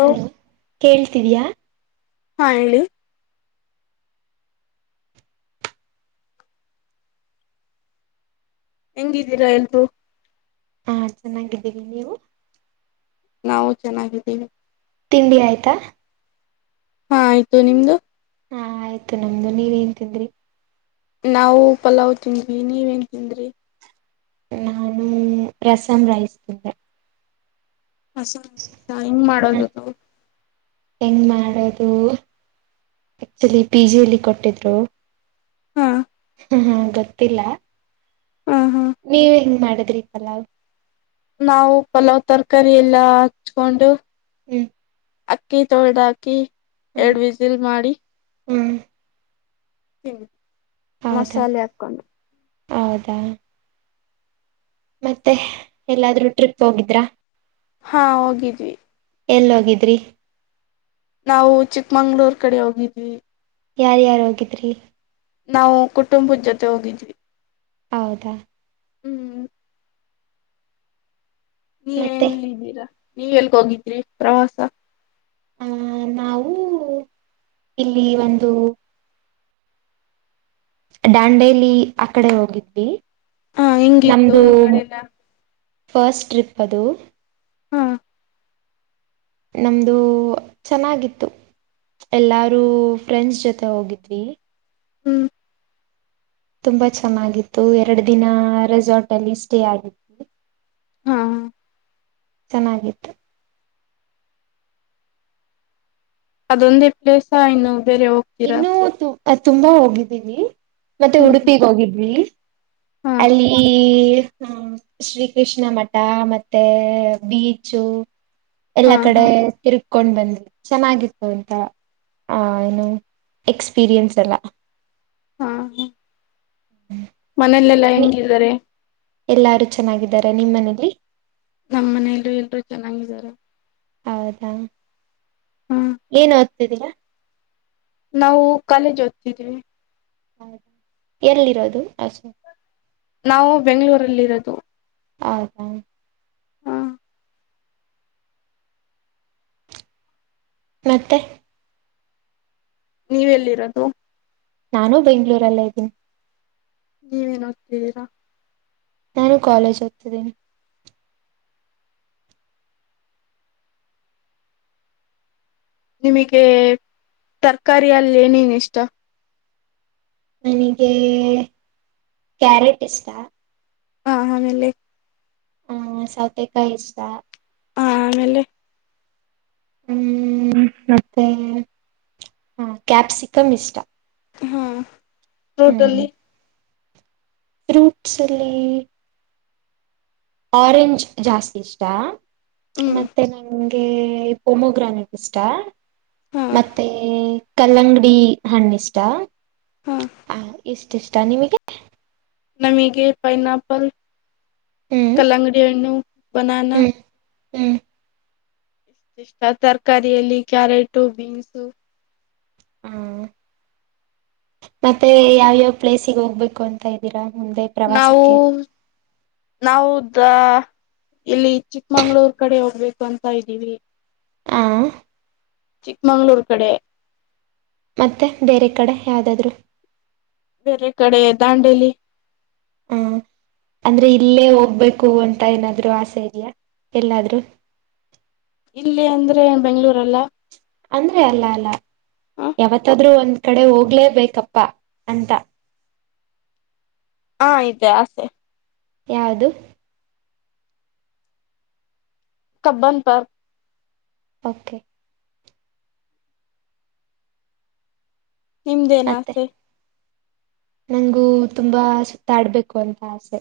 Hello ಕೇಳ್ತಿದಿಯಾ. ಹಾ ಹೇಳಿ, ಹೆಂಗಿದ್ದೀರಾ ಎಲ್ರು. ಹಾ ಚೆನ್ನಾಗಿದ್ದೀವಿ ನೀವು, ನಾವು ಚೆನ್ನಾಗಿದ್ದೀವಿ. ತಿಂಡಿ ಆಯ್ತಾ, ಹಾ ಆಯ್ತು ನಿಮ್ದು. ಹಾ ಆಯ್ತು ನಮ್ದು ನೀವ ಏನ್ ತಿಂದ್ರಿ. ನಾವು ಪಲಾವ್ ತಿಂದ್ವಿ. ನೀವೇನ್ ತಿಂದ್ರಿ, ನಾನು ರಸಂ ರೈಸ್ ತಿಂದೆ. ಅ ಸ್ ಹೆಂಗ್ ಮಾಡೋದು ಅದು. ಹೆಂಗ ಮಾಡೋದು, ಆಕ್ಚುಲಿ ಪಿಜ್ಲಿ ಕೊಟ್ಟಿದ್ರು. ಹಾ ಹ್ಮ್ ಹ್ಮ್ ಗೊತ್ತಿಲ್ಲ. ಹಾ ಹಾ ನೀವ್ ಹೆಂಗ್ ಮಾಡದ್ರಿ ಪಲಾವ್. ನಾವು ಪಲಾವ್ ತರಕಾರಿ ಎಲ್ಲಾ ಹಚ್ಕೊಂಡು, ಹ್ಮ್. ಅಕ್ಕಿ ತೋಳಾದ್ ಹಾಕಿ, ಹ್ಮ್ ಎರಡ್ ವಿಸಿಲ್ ಮಾಡಿ, ಹ್ಮ್. ಹ್ಮ ಹೌದಾ ಮಸಾಲೆ ಹಾಕ್ಕೊಂಡು. ಹೌದಾ, ಮತ್ತೆ ಎಲ್ಲಾದ್ರೂ ಟ್ರಿಪ್ ಹೋಗಿದ್ರ. ಹಾ ಹೋಗಿದ್ವಿ. ಎಲ್ಲೋಗಿದ್ರಿ. ನಾವು ಚಿಕ್ಕಮಂಗ್ಳೂರ್ ಕಡೆ ಹೋಗಿದ್ವಿ. ಯಾರ್ಯಾರ್ ಹೋಗಿದ್ರಿ. ನಾವು ಕುಟುಂಬುದ ಜೊತೆ ಹೋಗಿದ್ವಿ. ಹೌದಾ. ಹ್ಮ್. ನೀವ್ ಮತ್ತೆ ಎಲ್ಲಿದ್ದೀರಾ ನೀವ್ ಎಲ್ಗ ಹೋಗಿದ್ರಿ ಪ್ರವಾಸಾ. ಆ ನಾವೂ ಇಲ್ಲಿ ಒಂದೂ. ಡಾಂಡೇಲಿ ಆಕಡೆ ಹೋಗಿದ್ವಿ. ಹಾ ಹೆಂಗಿತ್ತು ನಮ್ದು ಆಕಡೆಲ್ಲಾ. ಫಸ್ಟ್ ಟ್ರಿಪ್ ಅದು. ಹಾ. ನಮ್ದು ಚನ್ನಾಗಿತ್ತು. ಎಲ್ಲಾರು ಫ್ರೆಂಡ್ಸ್ ಜೊತೆ ಹೋಗಿದ್ವಿ. ಹ್ಮ್. ತುಂಬಾ ಚನ್ನಾಗಿತ್ತು ಎರಡ್ ದಿನಾ ರೆಸಾರ್ಟಲ್ಲಿ ಸ್ಟೇ ಆಗಿತ್ತು. ಹಾ. ಚನ್ನಾಗಿತ್ತು. ಅದೊಂದೇ ಪ್ಲೇಸಾ ಇನ್ನು ಬೇರೆ ಹೋಗ್ತೀರಾ. ಅದ್ ತುಂಬಾ ಹೋಗಿದೀವಿ ಮತ್ತೆ ಹ್ಮ್ ಹ್ಮ್ ಉಡಪಿಗ ಹೋಗಿದ್ವಿ ಹಾ ಅಲ್ಲಿಇಇ. ಹ ಶ್ರೀ ಕೃಷ್ಣ ಮಠಾ ಮತ್ತೆ ಬೀಚು. ಹಾ ಎಲ್ಲಾ ಹಾ ಕಡೆ ತಿರಗ್ಕೊಂಡ್ ಬಂದ್ವಿ ಚನ್ನಾಗಿತ್ತು ಅಂತಾ ಆ ಏನು. ಎಕ್ಸ್ಪ್ರಿನ್ಸಡೆಲಾ. ಹಾ ಹ. ಮನೇಲ್ಲೆಲ್ಲಾ ಹೆಂಗಿದಾರೆ. ಎಲ್ಲಾರು ಚನ್ನಾಗಿದ್ದಾರೆ ನಿಮ್ಮನೇಲಿ. ನಮ್ಮನೇಲೂ ಎಲ್ರು ಚನಾಗಿದಾರೆ. ಹೌದಾ ಹ್ಮ್ ಏನ್ ಓದ್ತಿದೀರಾ. ನಾವು ಕಾಲೇಜ್ ಓದ್ತಿದ್ದೀವಿ. ಹೌದ ಎಲ್ಲಿರೋದು ಹಸು. ನಾವು ಬೆಂಗ್ಳೂರಲ್ಲಿರೋದು. ಹೌದಾ. ಮತ್ತೆ. ನೀವೆಲ್ಲಿರೋದು. ನಾನು ಬೆಂಗ್ಳೂರಲ್ಲೇ ಇದಿನ್. ನೀವೇನ್ ಓದ್ತಿದೀರಾ. ನಾನು ಕಾಲೇಜ್ ಓದ್ತಿದೀನಿ. ನಿಮಗೆ ತರಕಾರಿಯಲ್ಲಿ ಏನೇನ್ ಇಷ್ಟಾ. ನನಿಗೆ ಕ್ಯಾರೆಟ್ ಇಷ್ಟಾ. ಹಾ ಆಮೇಲೆ. ಹ್ ಸೌತೆಕಾಯ್ ಇಷ್ಟಾ. ಆಮೇಲೆ. ಹ್ಮ್ ಮತ್ತೆ ಹಾ ಕ್ಯಾಪ್ಸಿಕಮ್ ಇಷ್ಟಾ. ಹಾ ಫ್ರೂಟಲ್ಲಿ. ಫ್ರೂಟ್ಸ್ ಅಲ್ಲಿ. ಆರೆಂಜ್ ಜಾಸ್ತಿ ಇಷ್ಟಾ. ಹ್ಮ್ ಮತ್ತೆ ನಂಗೆ ಪೊಮೋಗ್ರಾನೆಟ್ ಇಷ್ಟಾ. ಹಾ ಮತ್ತೆ ಕಲ್ಲಂಗಡಿ ಹಣ್ಣಿಷ್ಟಾ. ಹಾ ಆ ಇಷ್ಟಿಷ್ಟಾ ನಿಮಗೆ. ನಮಿಗೆ ಪೈನ್ ಆಪಲ್, ಹ್ಮ್ ಕಲಂಗಡಿಹಣ್ಣು ಬಾನಾನ ಹ್ಮ್ ಹ್ಮ್ ಇಷ್ಟು ಇಷ್ಟ ತರಕಾರಿಯಲ್ಲಿ ಕ್ಯಾರೆಟು ಬೀನ್ಸು ಹಾ ಮತ್ತೆ ಯಾವ್ಯಾವ್ ಪ್ಲೇಸಿಗೆ ಹೋಗ್ಬೇಕು ಅಂತ ಇದ್ದೀರಾ ಮುಂದೆ ನಾವು ಪ್ರವಾಸಕ್ಕೆ ನಾವು ದ ಇಲ್ಲಿ ಚಿಕ್ಕಮಂಗಳೂರ್ ಕಡೆ ಹೋಗ್ಬೇಕು ಅಂತ ಇದ್ದೀವಿ. ಹ ಚಿಕ್ಕಮಂಗಳೂರು ಕಡೆ ಮತ್ತೆ ಬೇರೆ ಕಡೆ ಯಾವ್ದಾದ್ರು ಬೇರೆ ಕಡೆ ದಾಂಡೇಲಿ ಹ್ಮ್ ಅಂದ್ರೆ ಇಲ್ಲೇ ಹೋಗ್ಬೇಕು ಅಂತ ಏನಾದ್ರು ಆಸೆ ಇದಿಯಾ ಎಲ್ಲಾದ್ರು ಇಲ್ಲಿ ಅಂದ್ರೆ ಬೆಂಗಳೂರಲ್ಲ ಅಂದ್ರೆ ಅಲ್ಲ ಅಲ್ಲ ಹ ಯಾವತ್ತಾದ್ರೂ ಒಂದ್ ಕಡೆ ಹೋಗ್ಲೇಬೇಕಪ್ಪ ಅಂತ ಹಾ ಇದೆ ಆಸೆ ಯಾವದು ಕಬ್ಬನ್ ಪಾರ್ಕ್ ಓಕೆ ನಿಮ್ದೇನ್ ಆಸೆ ನಂಗು ತುಂಬಾ ಸುತ್ತಾಡ್ಬೇಕು ಅಂತ ಆಸೆ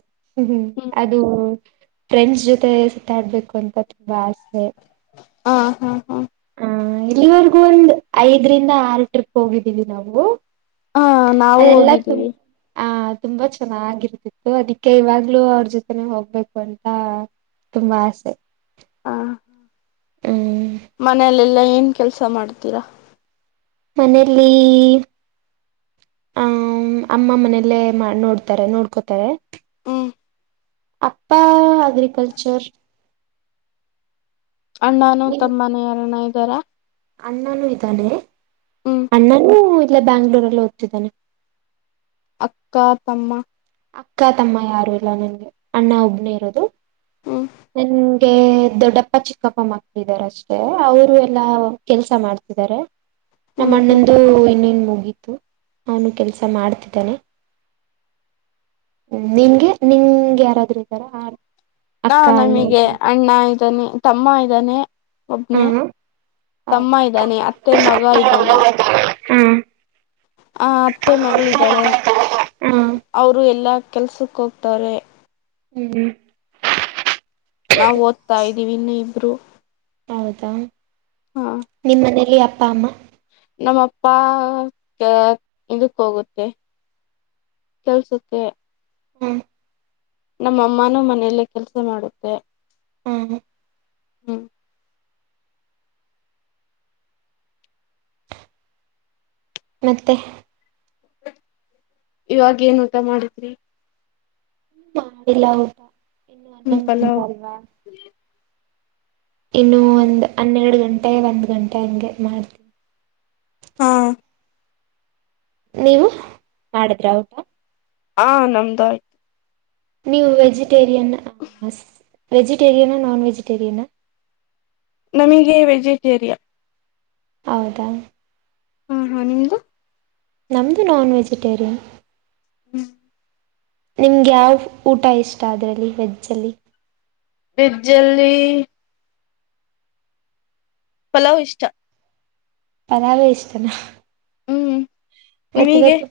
ಹ್ಮ ಹ್ಮ್ ಅದು ಫ್ರೆಂಡ್ಸ್ ಜೊತೆ ಸುತ್ತಾಡ್ಬೇಕು ಅಂತ ತುಂಬಾ ಆಸೆ. ಹ ಹಾ ಹಾ ಹ ಇಲ್ಲಿವರೆಗೂ ಒಂದ್ ಐದರಿಂದ ಆರು ಟ್ರಿಪ್ ಹೋಗಿದ್ದೀವಿ ನಾವು ಹಾ ನಾವು ಅದೆಲ್ಲ ತು ಹೋಗಿದ್ದೀವಿ ಆ ತುಂಬಾ ಚೆನ್ನಾಗಿರ್ತಿತ್ತು ಅದಿಕ್ಕೆ ಇವಾಗ್ಲೂ ಅವ್ರ ಜೊತೆನೆ ಹೋಗ್ಬೇಕು ಅಂತ. ತುಂಬಾ ಆಸೆ ಹಾ ಹ್ಮ್ ಮನೆಯಲೆೆಲ್ಲಾ ಏನ್ ಕೆಲಸ ಮಾಡ್ತೀರಾ ಮನೆಲ್ಲಿ ಹ ಅಮ್ಮ ಮನೆಲ್ಲೇ ನೋಡ್ತಾರೆ ನೋಡ್ಕೋತಾರೆ ಹ್ಮ ಅಪ್ಪಾ ಅಗ್ರಿಕಲ್ಚರ್ ಅಣ್ಣಾನು ನಿಮ್ ತಮ್ಮನು ಯಾರನ್ನ ಇದ್ದಾರ ಅಣ್ಣನೂ ಇದ್ದಾನೆ ರೀ ಹ್ಮ್ ಅಣ್ಣನೂ ಬ್ಯಾಂಗ್ಳೂರಲ್ಲೆ ಓದ್ದತ್ತಿದ್ದಾನೆ ಅಕ್ಕ ತಮ್ಮ ಅಕ್ಕ ತಮ್ಮ ಯಾರು ಇಲ್ಲ ನನಗೆ ಅಣ್ಣ ಒಬ್ನೇ ಇರೋದು ಹ್ಮ್ ಹೆ ದೊಡ್ಡಪ್ಪ ಚಿಕ್ಕಪ್ಪ ಮಕ್ಕಳು ಇದ್ದಾರೆ ಅಷ್ಟೇ ಅವರು ಎಲ್ಲಾ ಕೆಲಸ ಮಾಡ್ತಿದ್ದಾರೆ ನಮ್ಮ ಹ್ಮ್ ಹ್ಮ್ ಅಣ್ಣಂದು ಇನ್ನೂ ಮುಗಿತ್ತು ಅವನು ಕೆಲಸ ಮಾಡ್ತಿದ್ದನೆ ಹ್ಮ ನಿಂಗೆ ನಿಂಗೆ ಯಾರಾದರೂ ಇದ್ದಾರ ಹಾ ಅಕ್ಕ ನಮಗೆ ಅಣ್ಣ ಅಣ್ಣ ಇದ್ದಾನೆ ತಮ್ಮ ಇದ್ದಾನೆ. ಹಾ ಒಬ್ನೇ ಹೌದಾ ತಮ್ಮ ಇದ್ದಾನೆ ಅತ್ತೆ ಮಗ ಇದ್ದಾನೆ ಹಾ ಆ ಅತ್ತೆ ಮಗಳಿದ್ದಾಳೆ ಅವರು ಎಲ್ಲಾ ಕೆಲಸಕ್ಕೆ ಹೋಗ್ತಾರೆ ಹ್ಮ್ ನಾವ್ ಓದ್ತಾ ಇದ್ದೀವಿ ಇನ್ನು ಇಬ್ಬರು ಹೌದಾ ಹ ನಿಮ್ಮ ಮನೇಲಿ ಅಪ್ಪ ಅಮ್ಮ ನಮ್ಮಪ್ಪ ಚ ಇದಕ್ಕೆ ಹೋಗುತ್ತೆ ಕೆಲಸಕ್ಕೆ ಹ್ಮ್ ನಮ್ಮ ಅಮ್ಮನೂ ಮನೆಯಲ್ಲೇ ಕೆಲಸ ಮಾಡುತ್ತೆ ಹ್ಮ ಹ್ಮ ಹ್ಮ್ ಮತ್ತೆ ಇವಾಗ ಏನ್ ಊಟ ಮಾಡಿದ್ರಿ ಹ ಮಾಡಿಲ್ಲ ಊಟ ಇನ್ನು ಹ್ಮ ಹನ್ನೊಂದು ಗಂಟೆ ಪಲಾವ್ ಅಲ್ವಾ ಇನ್ನು ಒಂದು ಹನ್ನೆರಡು ಗಂಟೆ ಒಂದ್ ಗಂಟೆ ಹಂಗೆ ಮಾಡ್ತೀನಿ ಹ್ಮ ನೀವು ಮಾಡಿದ್ರ ಊಟ ಹಾ ನಮ್ದ ಆಯ್ತು ನೀವು ವೆಜಿಟೇರಿಯನ್ ವೆಜಿಟೇರಿಯನ ನಾನ್ ವೆಜಿಟೇರಿಯನಾ ನಮಗೆ ವೆಜಿಟೇರಿಯನ್ ಹೌದಾ ಹಾ ಹಾ ನಿಮ್ದು ನಮದು ನಾನ್ ವೆಜಿಟೇರಿಯನ್ ಹ್ಮ್ ನಿಮ್ಗೆ ಯಾವ ಊಟ ಇಷ್ಟ ಅದರಲ್ಲಿ ವೆಜ್ಜಲ್ಲಿ ವೆಜ್ಜಲಿ ಪಲಾವ್ ಇಷ್ಟ ಪಲಾವೆ ಇಷ್ಟನಾ ಹ್ಮ್ ಮತ್ತ ನಿಮಗೆ ಇವತ್ತು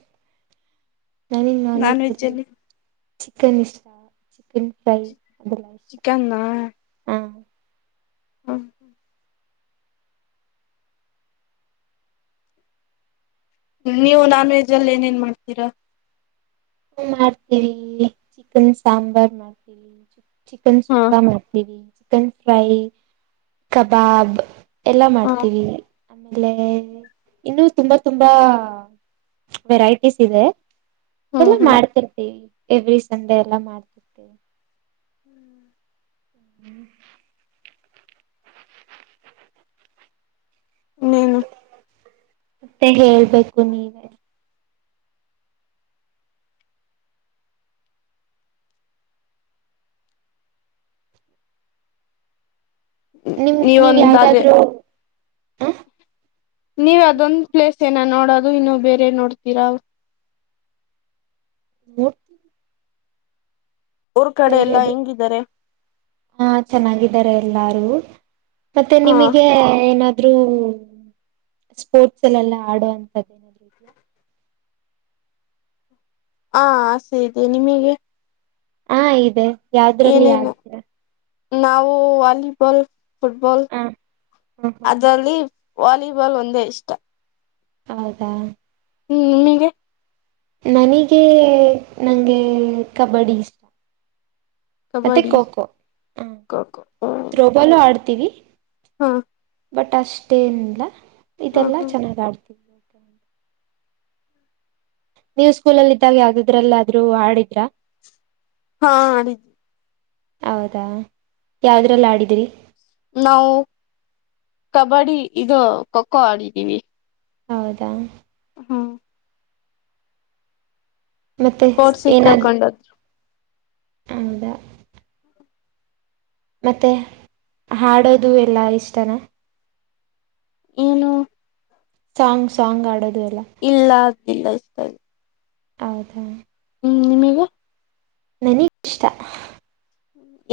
ನಾನನ್ ನಾನ್ ನಾನ್ವೆೆಜ್ ವೆಜ್ ಅಲ್ಲಿ ಚಿಕನ್ ಇಷ್ಟ ಚಿಕನ್ ಫ್ರೈ ಅದೆಲ್ಲ ಇಷ್ಟ ಚಿಕನ್ನ ಹಾಂ ಹ್ಮ ನೀವು ನಾನ್ ವೆಜ್ ಅಲ್ಲಿ ಏನೇನ್ ಮಾಡ್ತೀರಾ ಹ ಮಾಡ್ತೀವಿ ಚಿಕನ್ ಸಾಂಬಾರ್ ಮಾಡ್ತೀವಿ ಚಿಕನ್ ಹಾ ಸುಕ್ಕಾ ಮಾಡ್ತೀವಿ ಚಿಕನ್ ಫ್ರೈ ಕಬಾಬ್ ಎಲ್ಲ ಹ ಮಾಡ್ತೀವಿ ಆಮೇಲೆ ಇನ್ನು ತುಂಬಾ ತುಂಬಾ ವೆರೈಟೀಸ್ ಇದೆ ಅದೆಲ್ಲ ಹ್ಮ್ ಹ್ಮ್ ಮಾಡ್ತಿರ್ತೇವಿ ಎವ್ರಿ ಸಂಡೆ ಎಲ್ಲ ಮಾಡ್ತಿರ್ತೇವಿ ಹ್ಮ್ ಇನ್ ಏನು ಮತ್ತೆ ಹೇಳ್ಬೇಕು ನೀವೇ ನಿಮ್ ನೀವ್ ನೀವೊಂದ ಅದೇ ಯಾವ್ದಾದ್ರರು ಹ ನೀವ್ ಅದೊಂದ್ ಪ್ಲೇಸ್ ಏನ ನೋಡದು ಇನ್ನು ಬೇರೆ ನೋಡ್ತೀರಾ ನಿವು ಊರ್ ಕಡೆ ಎಲ್ಲಾ ಬೆರೆದು ಹೆಂಗಿದ್ದಾರೆ ಹಾ ಚೆನ್ನಾಗಿದ್ದಾರೆ ಎಲ್ಲಾರು ಮತ್ತೆ ಹಾ ನಿಮಗೆ ಏನ್ ಆದ್ರೂ ಸ್ಪೋರ್ಟ್ಸ್ ಎಲ್ಲೆಲ್ಲ ಆಡುವಂತದ ಏನಾದ್ರು ಇದ್ಯಾ ಹಾ ಆಸೆ ಇದೆ ನಿಮಗೆ ಹಾ ಇದೆ ಯಾವ್ದ್ರಲ್ಲಿ ಏನೇನು ಆಡ್ತೀರ ನಾವು ವಾಲಿಬಾಲ್ ಫುಟಬಾಲ್ ಹ ಹ ಹ ಅದರಲ್ಲಿ ವಾಲಿಬಾಲ್ ಒಂದೇ ಇಷ್ಟ ಹೌದಾ ಹ್ಮ್ ನಿನಿಗೆ ನನಿಗ ನಂಗೆ ಕಬಡ್ಡಿ ಇಷ್ಟ ಮತ್ತೆ ಕಬಡ್ಡಿ ಖೋಖೋ ಹ ಖೋ ಖೋ ತ್ರೋಬಾಲು ಆಡ್ತೀವಿ ಹಾ ಬಟ್ ಅಷ್ಟೇನಿಲ್ಲ ಹಾ ಇದೆಲ್ಲ ಹಾ ಚೆನ್ನಾಗ ಆಡ್ತಿದವಿ ನೀವು ಸ್ಕೂಲಲ್ಲಿ ಇದ್ದಾಗ ಯಾವ್ದಾದ್ರಲ್ಲಾದ್ರೂ ಆಡಿದ್ರ ಹಾ ಆಡಿದ್ದೆ ಹೌದಾ ಯಾವ್ದ್ರಲ್ ಆಡಿದ್ರಿ. ನಾವು ಕಬಡ್ಡಿ ಇದು ಖೋ ಖೋ ಆಡಿದ್ದೀವಿ. ಹೌದಾ ಹ್ಮ್ ಮತ್ತೆ ಸ್ಪೋರ್ಟ್ಸಿಗೆ ಏನಾ ಕರ್ಕೊಂಡೋದ್ರು ಹೌದಾ ಮತ್ತೆ ಹಾಡೋದು ಎಲ್ಲಾ ಇಷ್ಟನ. ಏನು ಸಾಂಗ್ ಸಾಂಗ್ ಆಡೋದು. ಎಲ್ಲ ಇಲ್ಲ [unintelligible] ಹೌದಾ ಹ್ಮ್ ನಿಮೀಗೆ ನನಿಗ್ ಇಷ್ಟ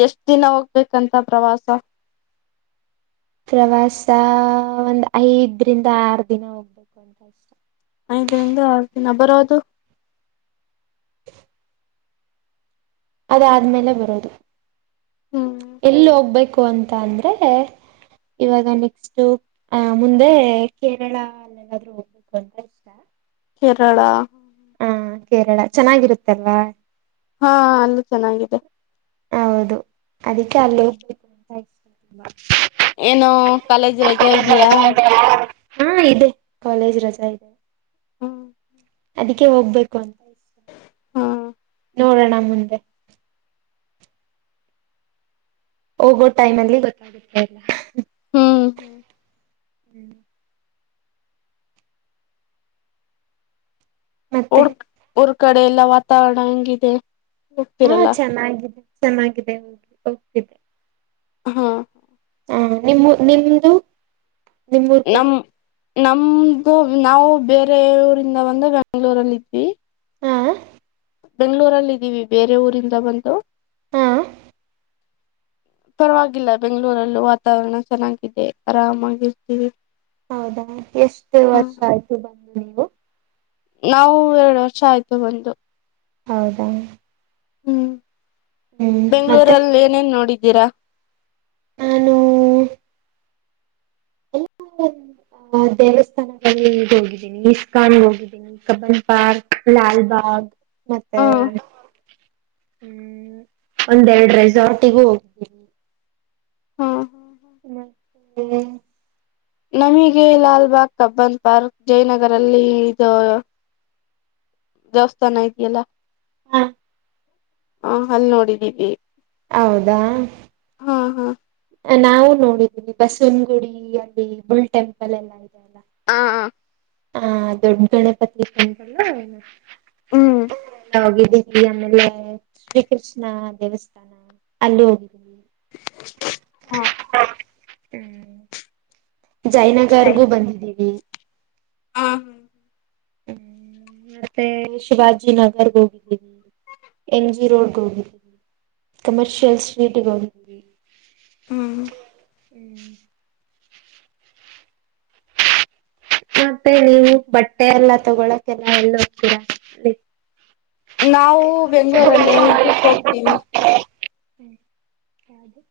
ಎಷ್ಟ ದಿನ ಹೋಗ್ಬೇಕಂತ ಪ್ರವಾಸ. ಪ್ರವಾಸ ಒಂದ್ ಐದರಿಂದ ಆರು ದಿನ ಹೋಗ್ಬೇಕ್. ಐದರಿಂದ ಅರ್ದಿನ ಬರದು. ಅದಾದ್ಮೇಲೆ ಬರೋದು ಹ್ಮ್ ಎಲ್ಲಿ ಹೋಗ್ಬೇಕು. [unintelligible] ಅಂತ ಅಂದರೆ ಇವಾಗ ನೆಕ್ಸ್ಟ್ ಆಹ ಮುಂದೆ ಕೇರಳಲ್ಲ ಎನಾದ್ರೂ ಹೋಗ್ಬೇಕು ಅಂದ್ರೆ ಇಷ್ಟ. ಕೇರಳ ಹ ಕೇರಳ ಚೆನ್ನಾಗಿರುತ್ತಲ್ವಾ. ಹಾ ಅಲ್ಲೂ ಚೆನ್ನಾಗಿದೆ. ಹೌದು ಅದಕ್ಕೆ ಅಲ್ಲೇೋಗ್ ಏನು ಕಾಲೇಜ್ ರಜಾ ಇದ್ಯಾ. ಹಾ ಇದೆ ಕಾಲೇಜ್ ರಜಾ ಇದೆ. ಹ್ಮ್ ಅದಕ್ಕೆ ಹೋಗ್ಬೇಕು ಅಂ ಹ್ಮ್ ನೋಡೋಣ ಮುಂದೆ. ಹೋಗೋ ಟೈಮ್ ಅಲ್ಲಿ ಗೊತ್ತಾಗುತ್ತಾ ಇಲ್ಲ. ಹ ಹ್ಮ್ ಮತ್ತೆ ರ್ ಊರ್ ಕಡೆ ಎಲ್ಲಾ ವಾತಾವರಣ ಹೆಂಗಿದೆ. ಹಾ ಹೋಗ್ತಿರಲ್ಲ ಚೆನ್ನಾಗಿದೆ ಚೆನ್ನಾಗಿದೆ ಹೋಗ್ತಿವ್. ಹಾ ಹಾ ನಿಮ್ಮು ನಿಮ್ದು. ನಿಮ್ಮೂರ್ ಕಡೆ ನಮ್ ನಮ್ ನಾವು ಬೇರೆ ಊರಿಂದ ಬಂದು ಬೆಂಗಳೂರಲ್ಲಿದ್ವಿ. ಹಾ ಬೆಂಗ್ಳೂರಲ್ಲಿದ್ದೀವಿ ಬೇರೆ ಊರಿಂದ ಬಂದು. ಹಾ [inaudible] ಪರವಾಗಿಲ್ಲ ಬೆಂಗ್ಳೂರಲ್ಲೂ ವಾತಾವರಣ ಚೆನ್ನಾಗಿದೆ ಆರಾಮಾಗಿರ್ತೀವಿ. ಹೌದಾ ಎಷ್ಟು ಹ ವರ್ಷ ಆಯ್ತು ಬಂದು ನೀವು. ನಾವು ಎರಡು ವರ್ಷ ಆಯ್ತು ಬಂದು. ಹೌದಾ ಹ್ಮ್ ಹ್ಮ್ ಮತ್ತೆ ಬೆಂಗ್ಳೂರಲ್ಲಿ ಏನೇನ್ ನೋಡಿದ್ದೀರಾ. ನಾನು [unintelligible] ಆ ದೇವಸ್ಥಾನಗಳಲ್ಲಿ ಈಗ ಹೋಗಿದ್ದೀನಿ ಇಸ್ಕಾನ್ಗೆ ಹೋಗಿದ್ದೀನಿ ಕಬನ್ ಪಾರ್ಕ್ ಲಾಲ್ಬಾಗ್. ಮತ್ತೆ ಹ ಹ್ಮ್ ಒಂದೆರಡು ರೆಸಾರ್ಟಿಗೂ ಹೋಗ್ತೀ ಹಾ ನಮಗೆ ಲಾಲ್ಬಾಗ್ ಕಬ್ಬನ್ ಪಾರ್ಕ್ ಜಯನಗರಲ್ಲಿ ಇದ ದಾಸ್ತಾನ ಐತಿ ಎಲ್ಲ ಹ ಹ ಅಲ್ ನೋಡಿದ್ದೀಿ ಹೌದಾ ಹಾ ಹಾ ನಾವು ನೋಡಿದೀವಿ ಬಸವನ ಗುಡಿ ಅಲ್ಲಿ ಬುಲ್ ಟೆಂಪಲ್ ಎಲ್ಲಾ ಇದೆ ಅಲ್ಲ ಹ ಹ ಹ ದೊಡ್ಡ ಗಣಪತ್ರಿಕೆ ಉಟಲ್ಲ ಏನ ಹ್ಮ್ ಹೋಗಿದ್ದೀವಿ ಆಮೇಲೆ ಶ್ರೀ ಕೃಷ್ಣ ದೇವಸ್ಥಾನ ಅಲ್ಲಿ ಹೋಗಿದ್ದೀವಿ [inaudible] ಹ್ಮ ಜೈನಗರ್ಗೂ ಬಂದಿದ್ದೀವಿ ಹ್ಮ ಹ್ಮ್ ಹ್ಮ ಹ್ಮ್ ಮತ್ತೆ ಶಿವಾಜಿಿನಗರ್ ಹೋಗಿದ್ದೀನಿ ಎನ್ ಜಿ ರೋಡ್ ಗೋಹಲ್ ಕಮರ್ಷಿಯಲ್ ಸ್ಟೀಟ್ಗಳು್ಮ ಹ್ಮ್ ಮತ್ತೆ ನೀವು ಬಟ್ಟೆ ಎಲ್ಲ ತಗೊಳಕೆಲ್ಲ ಎಳ್ಳು ಹೋಗ್ತೀರಾ ನಾವು ಬೆಂಗಗಳೂರಲ್ಲೇ ಇದಕ್ ಹೋಗ್ತೀವಿ ಹ್ಮ ಹದು